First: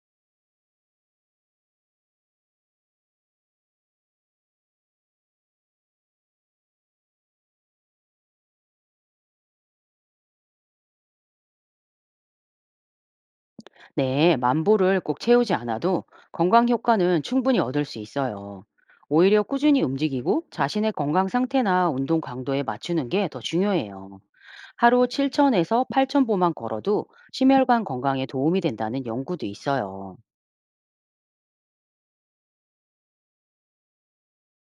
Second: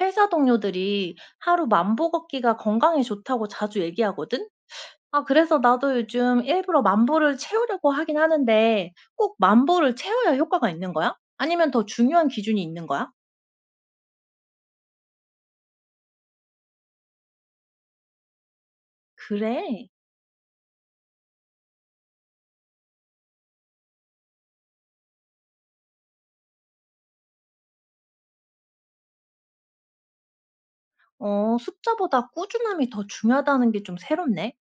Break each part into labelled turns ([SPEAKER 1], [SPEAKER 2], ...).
[SPEAKER 1] 회사 동료들이 하루 만보 걷기가 건강에 좋다고 자주 얘기하거든? 그래서 나도 요즘 일부러 만 보를 채우려고 하긴 하는데 꼭 만 보를 채워야 효과가 있는 거야? 아니면 더 중요한 기준이 있는 거야?
[SPEAKER 2] 네, 만보를 꼭 채우지 않아도 건강 효과는 충분히 얻을 수 있어요. 오히려
[SPEAKER 1] 그래.
[SPEAKER 2] 꾸준히 움직이고 자신의 건강 상태나 운동 강도에 맞추는 게 더 중요해요. 하루 7천에서8천보만 걸어도 심혈관 건강에 도움이 된다는 연구도 있어요.
[SPEAKER 1] 숫자보다 꾸준함이 더 중요하다는 게 좀 새롭네.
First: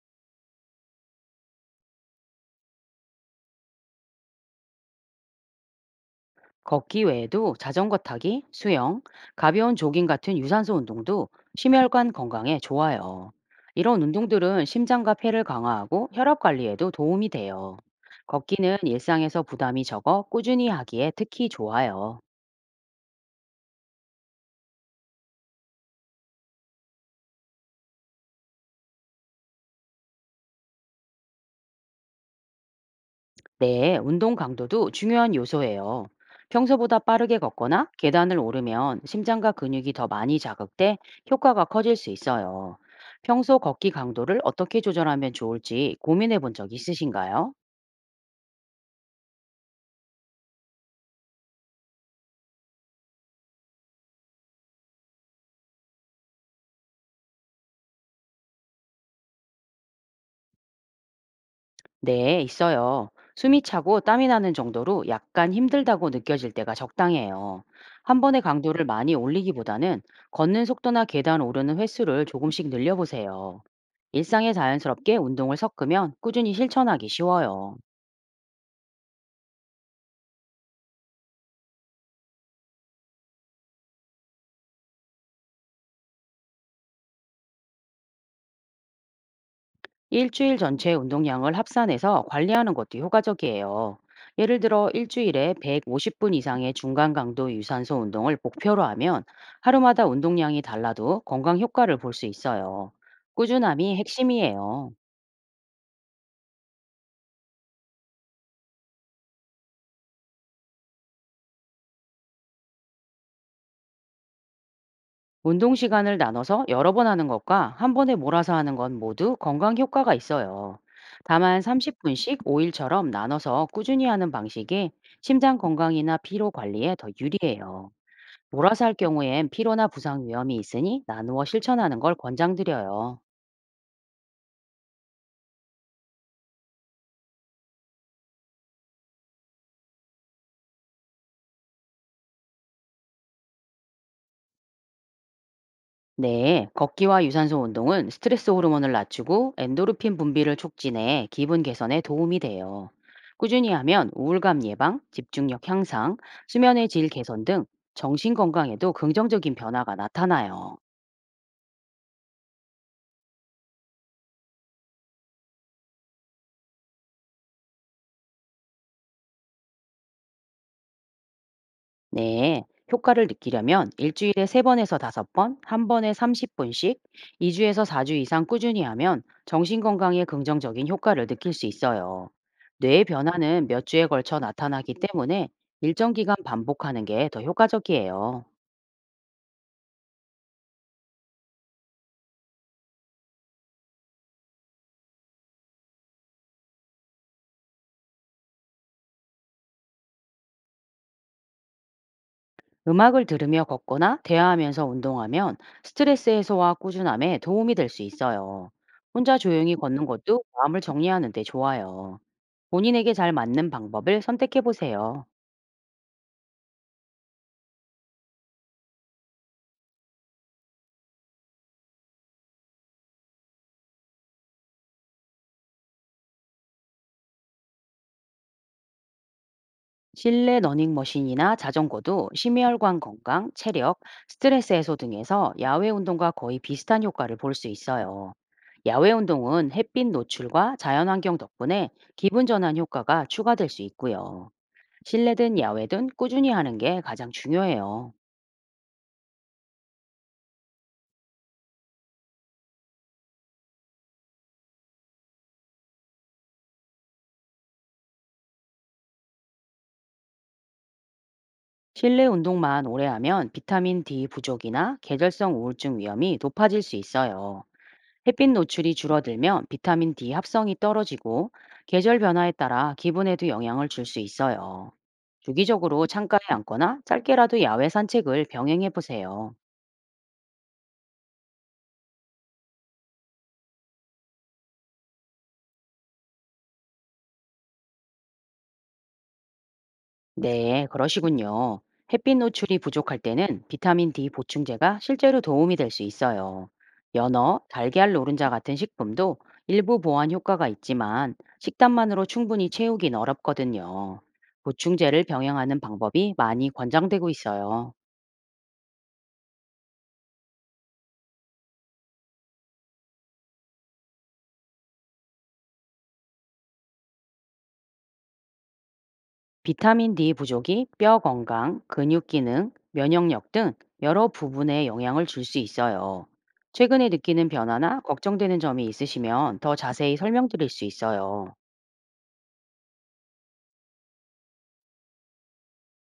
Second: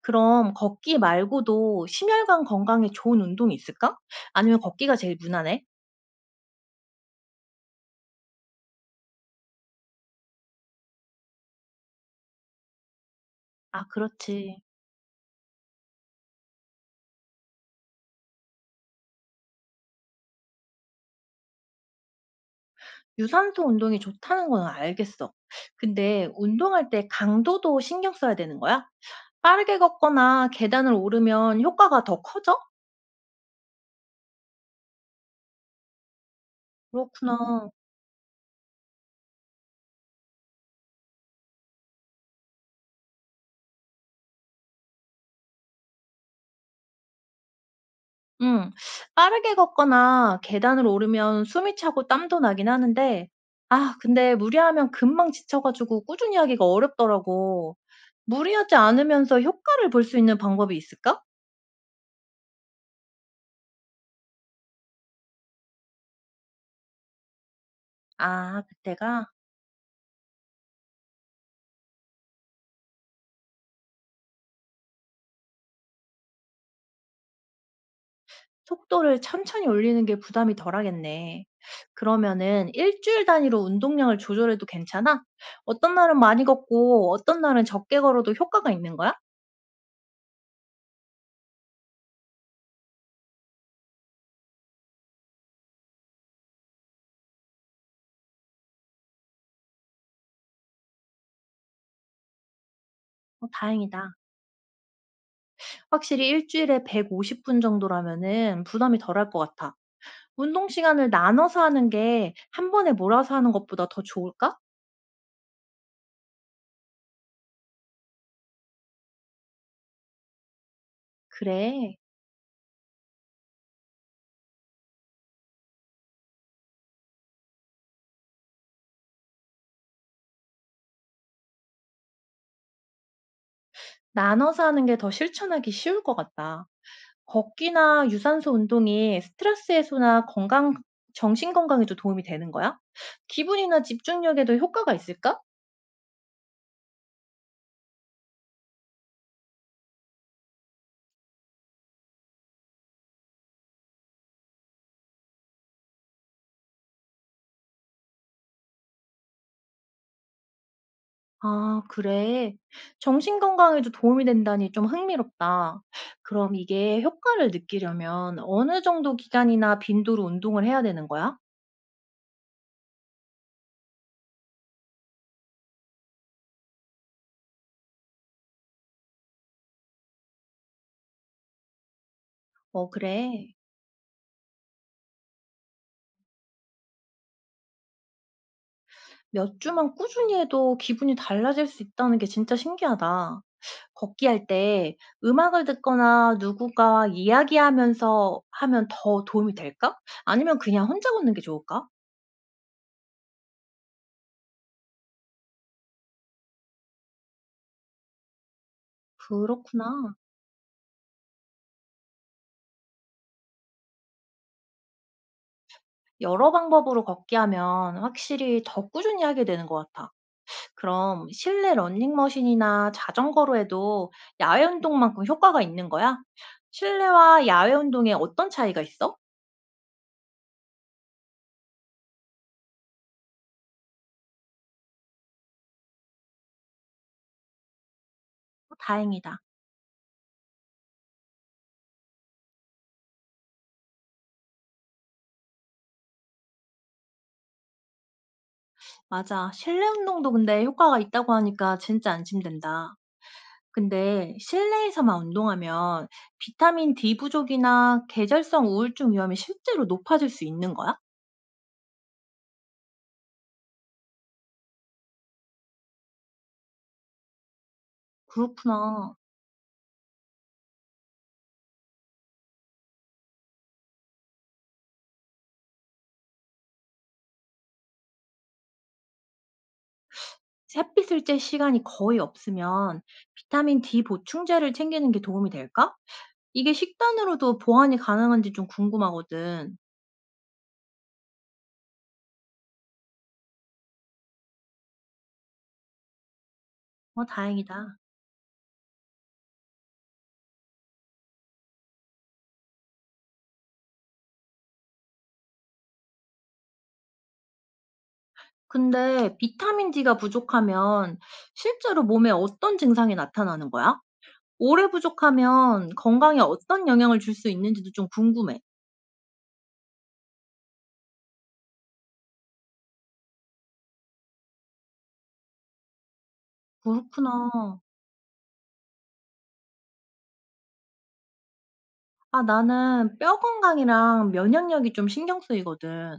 [SPEAKER 1] 그럼 걷기 말고도 심혈관 건강에 좋은 운동이 있을까? 아니면 걷기가 제일 무난해?
[SPEAKER 2] 걷기 외에도 자전거 타기, 수영, 가벼운 조깅 같은 유산소 운동도 심혈관 건강에 좋아요.
[SPEAKER 1] 아,
[SPEAKER 2] 이런
[SPEAKER 1] 그렇지.
[SPEAKER 2] 운동들은 심장과 폐를 강화하고 혈압 관리에도 도움이 돼요. 걷기는 일상에서 부담이 적어 꾸준히 하기에 특히 좋아요.
[SPEAKER 1] 유산소 운동이 좋다는 건 알겠어. 근데 운동할 때 강도도 신경 써야 되는 거야? 빠르게 걷거나 계단을 오르면 효과가 더 커져?
[SPEAKER 2] 네, 운동 강도도 중요한 요소예요. 평소보다 빠르게
[SPEAKER 1] 그렇구나.
[SPEAKER 2] 걷거나 계단을 오르면 심장과 근육이 더 많이 자극돼 효과가 커질 수 있어요. 평소 걷기 강도를 어떻게 조절하면 좋을지 고민해 본 적 있으신가요?
[SPEAKER 1] 응. 빠르게 걷거나 계단을 오르면 숨이 차고 땀도 나긴 하는데, 근데 무리하면 금방 지쳐가지고 꾸준히 하기가 어렵더라고. 무리하지 않으면서 효과를 볼 수 있는 방법이 있을까?
[SPEAKER 2] 네, 있어요. 숨이 차고 땀이 나는 정도로 약간 힘들다고 느껴질 때가 적당해요. 한 번에
[SPEAKER 1] 아,
[SPEAKER 2] 강도를 많이
[SPEAKER 1] 그때가?
[SPEAKER 2] 올리기보다는 걷는 속도나 계단 오르는 횟수를 조금씩 늘려보세요. 일상에 자연스럽게 운동을 섞으면 꾸준히 실천하기 쉬워요.
[SPEAKER 1] 속도를 천천히 올리는 게 부담이 덜하겠네. 그러면은 일주일 단위로 운동량을 조절해도 괜찮아? 어떤 날은 많이 걷고 어떤 날은 적게 걸어도 효과가 있는 거야?
[SPEAKER 2] 일주일 전체 운동량을 합산해서 관리하는 것도 효과적이에요. 예를 들어 일주일에 150분 이상의 중간 강도 유산소 운동을 목표로 하면 하루마다 운동량이 달라도 건강 효과를 볼 수 있어요.
[SPEAKER 1] 어,
[SPEAKER 2] 꾸준함이
[SPEAKER 1] 다행이다.
[SPEAKER 2] 핵심이에요.
[SPEAKER 1] 확실히 일주일에 150분 정도라면은 부담이 덜할 것 같아. 운동 시간을 나눠서 하는 게 한 번에 몰아서 하는 것보다 더 좋을까?
[SPEAKER 2] 운동 시간을 나눠서 여러 번 하는 것과 한 번에 몰아서 하는 건 모두 건강 효과가 있어요. 다만
[SPEAKER 1] 그래.
[SPEAKER 2] 30분씩 5일처럼 나눠서 꾸준히 하는 방식이 심장 건강이나 피로 관리에 더 유리해요. 몰아서 할 경우엔 피로나 부상 위험이 있으니 나누어 실천하는 걸 권장드려요.
[SPEAKER 1] 나눠서 하는 게 더 실천하기 쉬울 것 같다. 걷기나 유산소 운동이 스트레스 해소나 건강 정신 건강에도 도움이 되는 거야? 기분이나 집중력에도 효과가 있을까?
[SPEAKER 2] 네, 걷기와 유산소 운동은 스트레스 호르몬을 낮추고 엔도르핀 분비를 촉진해 기분 개선에 도움이 돼요. 꾸준히 하면 우울감 예방, 집중력 향상, 수면의 질 개선 등 정신 건강에도 긍정적인 변화가 나타나요.
[SPEAKER 1] 아, 그래. 정신 건강에도 도움이 된다니 좀 흥미롭다. 그럼 이게 효과를 느끼려면 어느 정도 기간이나 빈도로 운동을 해야 되는 거야?
[SPEAKER 2] 네, 효과를 느끼려면 일주일에 3번에서 5번, 한번에 30분씩, 2주에서 4주 이상 꾸준히 하면 정신 건강에 긍정적인 효과를 느낄 수 있어요.
[SPEAKER 1] 어,
[SPEAKER 2] 뇌의
[SPEAKER 1] 그래.
[SPEAKER 2] 변화는 몇 주에 걸쳐 나타나기 때문에 일정 기간 반복하는 게 더 효과적이에요.
[SPEAKER 1] 몇 주만 꾸준히 해도 기분이 달라질 수 있다는 게 진짜 신기하다. 걷기 할 때 음악을 듣거나 누구가 이야기하면서 하면 더 도움이 될까? 아니면 그냥 혼자 걷는 게 좋을까?
[SPEAKER 2] 음악을 들으며 걷거나 대화하면서 운동하면 스트레스 해소와 꾸준함에 도움이 될 수 있어요. 혼자 조용히 걷는
[SPEAKER 1] 그렇구나.
[SPEAKER 2] 것도 마음을 정리하는 데 좋아요. 본인에게 잘 맞는 방법을 선택해 보세요.
[SPEAKER 1] 여러 방법으로 걷기 하면 확실히 더 꾸준히 하게 되는 것 같아. 그럼 실내 러닝머신이나 자전거로 해도 야외 운동만큼 효과가 있는 거야? 실내와 야외 운동에 어떤 차이가 있어?
[SPEAKER 2] 실내 러닝머신이나 자전거도 심혈관 건강, 체력, 스트레스 해소 등에서 야외 운동과 거의 비슷한 효과를 볼 수 있어요. 야외
[SPEAKER 1] 다행이다.
[SPEAKER 2] 운동은 햇빛 노출과 자연 환경 덕분에 기분 전환 효과가 추가될 수 있고요. 실내든 야외든 꾸준히 하는 게 가장 중요해요.
[SPEAKER 1] 맞아. 실내 운동도 근데 효과가 있다고 하니까 진짜 안심된다. 근데 실내에서만 운동하면 비타민 D 부족이나 계절성 우울증 위험이 실제로 높아질 수 있는 거야?
[SPEAKER 2] 실내 운동만 오래 하면 비타민 D 부족이나 계절성 우울증 위험이 높아질 수 있어요. 햇빛 노출이
[SPEAKER 1] 그렇구나.
[SPEAKER 2] 줄어들면 비타민 D 합성이 떨어지고 계절 변화에 따라 기분에도 영향을 줄 수 있어요. 주기적으로 창가에 앉거나 짧게라도 야외 산책을 병행해 보세요.
[SPEAKER 1] 햇빛을 쬐 시간이 거의 없으면 비타민 D 보충제를 챙기는 게 도움이 될까? 이게 식단으로도 보완이 가능한지 좀 궁금하거든.
[SPEAKER 2] 네, 그러시군요. 햇빛 노출이 부족할 때는 비타민 D 보충제가 실제로 도움이 될 수 있어요.
[SPEAKER 1] 어,
[SPEAKER 2] 연어,
[SPEAKER 1] 다행이다.
[SPEAKER 2] 달걀 노른자 같은 식품도 일부 보완 효과가 있지만 식단만으로 충분히 채우긴 어렵거든요. 보충제를 병행하는 방법이 많이 권장되고 있어요.
[SPEAKER 1] 근데 비타민 D가 부족하면 실제로 몸에 어떤 증상이 나타나는 거야? 오래 부족하면 건강에 어떤 영향을 줄 수 있는지도 좀 궁금해.
[SPEAKER 2] 비타민 D 부족이 뼈 건강, 근육 기능, 면역력 등 여러 부분에 영향을 줄 수 있어요. 최근에 느끼는
[SPEAKER 1] 그렇구나.
[SPEAKER 2] 변화나 걱정되는 점이 있으시면 더 자세히 설명드릴 수 있어요.
[SPEAKER 1] 아 나는 뼈 건강이랑 면역력이 좀 신경 쓰이거든.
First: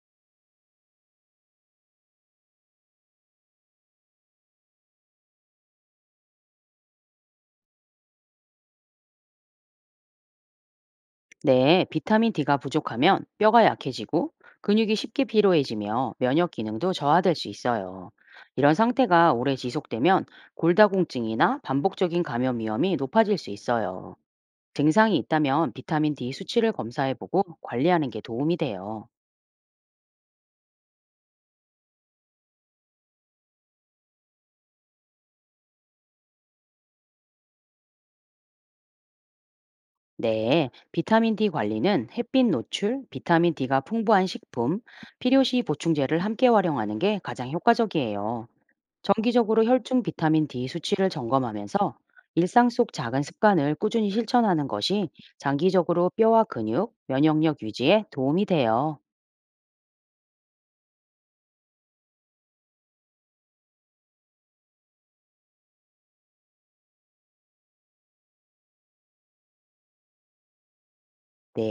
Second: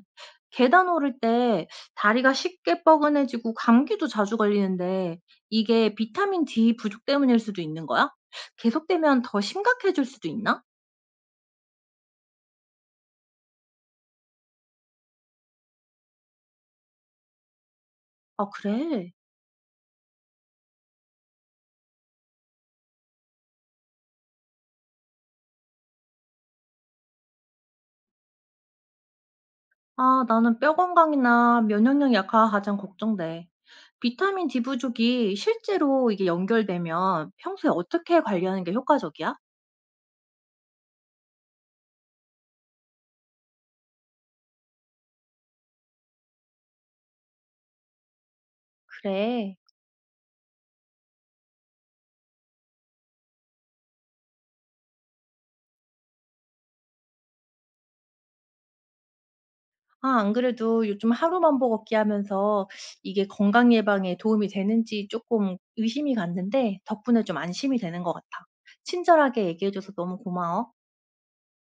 [SPEAKER 1] 계단 오를 때 다리가 쉽게 뻐근해지고 감기도 자주 걸리는데 이게 비타민 D 부족 때문일 수도 있는 거야? 계속되면 더 심각해질 수도 있나?
[SPEAKER 2] 네, 비타민 D가 부족하면 뼈가 약해지고 근육이 쉽게 피로해지며 면역 기능도 저하될 수 있어요.
[SPEAKER 1] 아,
[SPEAKER 2] 이런
[SPEAKER 1] 그래?
[SPEAKER 2] 상태가 오래 지속되면 골다공증이나 반복적인 감염 위험이 높아질 수 있어요. 증상이 있다면 비타민 D 수치를 검사해보고 관리하는 게 도움이 돼요.
[SPEAKER 1] 나는 뼈 건강이나 면역력 약화가 가장 걱정돼. 비타민 D 부족이 실제로 이게 연결되면 평소에 어떻게 관리하는 게 효과적이야?
[SPEAKER 2] 네, 비타민 D 관리는 햇빛 노출, 비타민 D가 풍부한 식품, 필요시 보충제를 함께 활용하는 게 가장 효과적이에요.
[SPEAKER 1] 그래.
[SPEAKER 2] 정기적으로 혈중 비타민 D 수치를 점검하면서 일상 속 작은 습관을 꾸준히 실천하는 것이 장기적으로 뼈와 근육, 면역력 유지에 도움이 돼요.
[SPEAKER 1] 안 그래도 요즘 하루 만보 걷기 하면서 이게 건강 예방에 도움이 되는지 조금 의심이 갔는데 덕분에 좀 안심이 되는 것 같아. 친절하게 얘기해줘서 너무 고마워.
[SPEAKER 2] 네.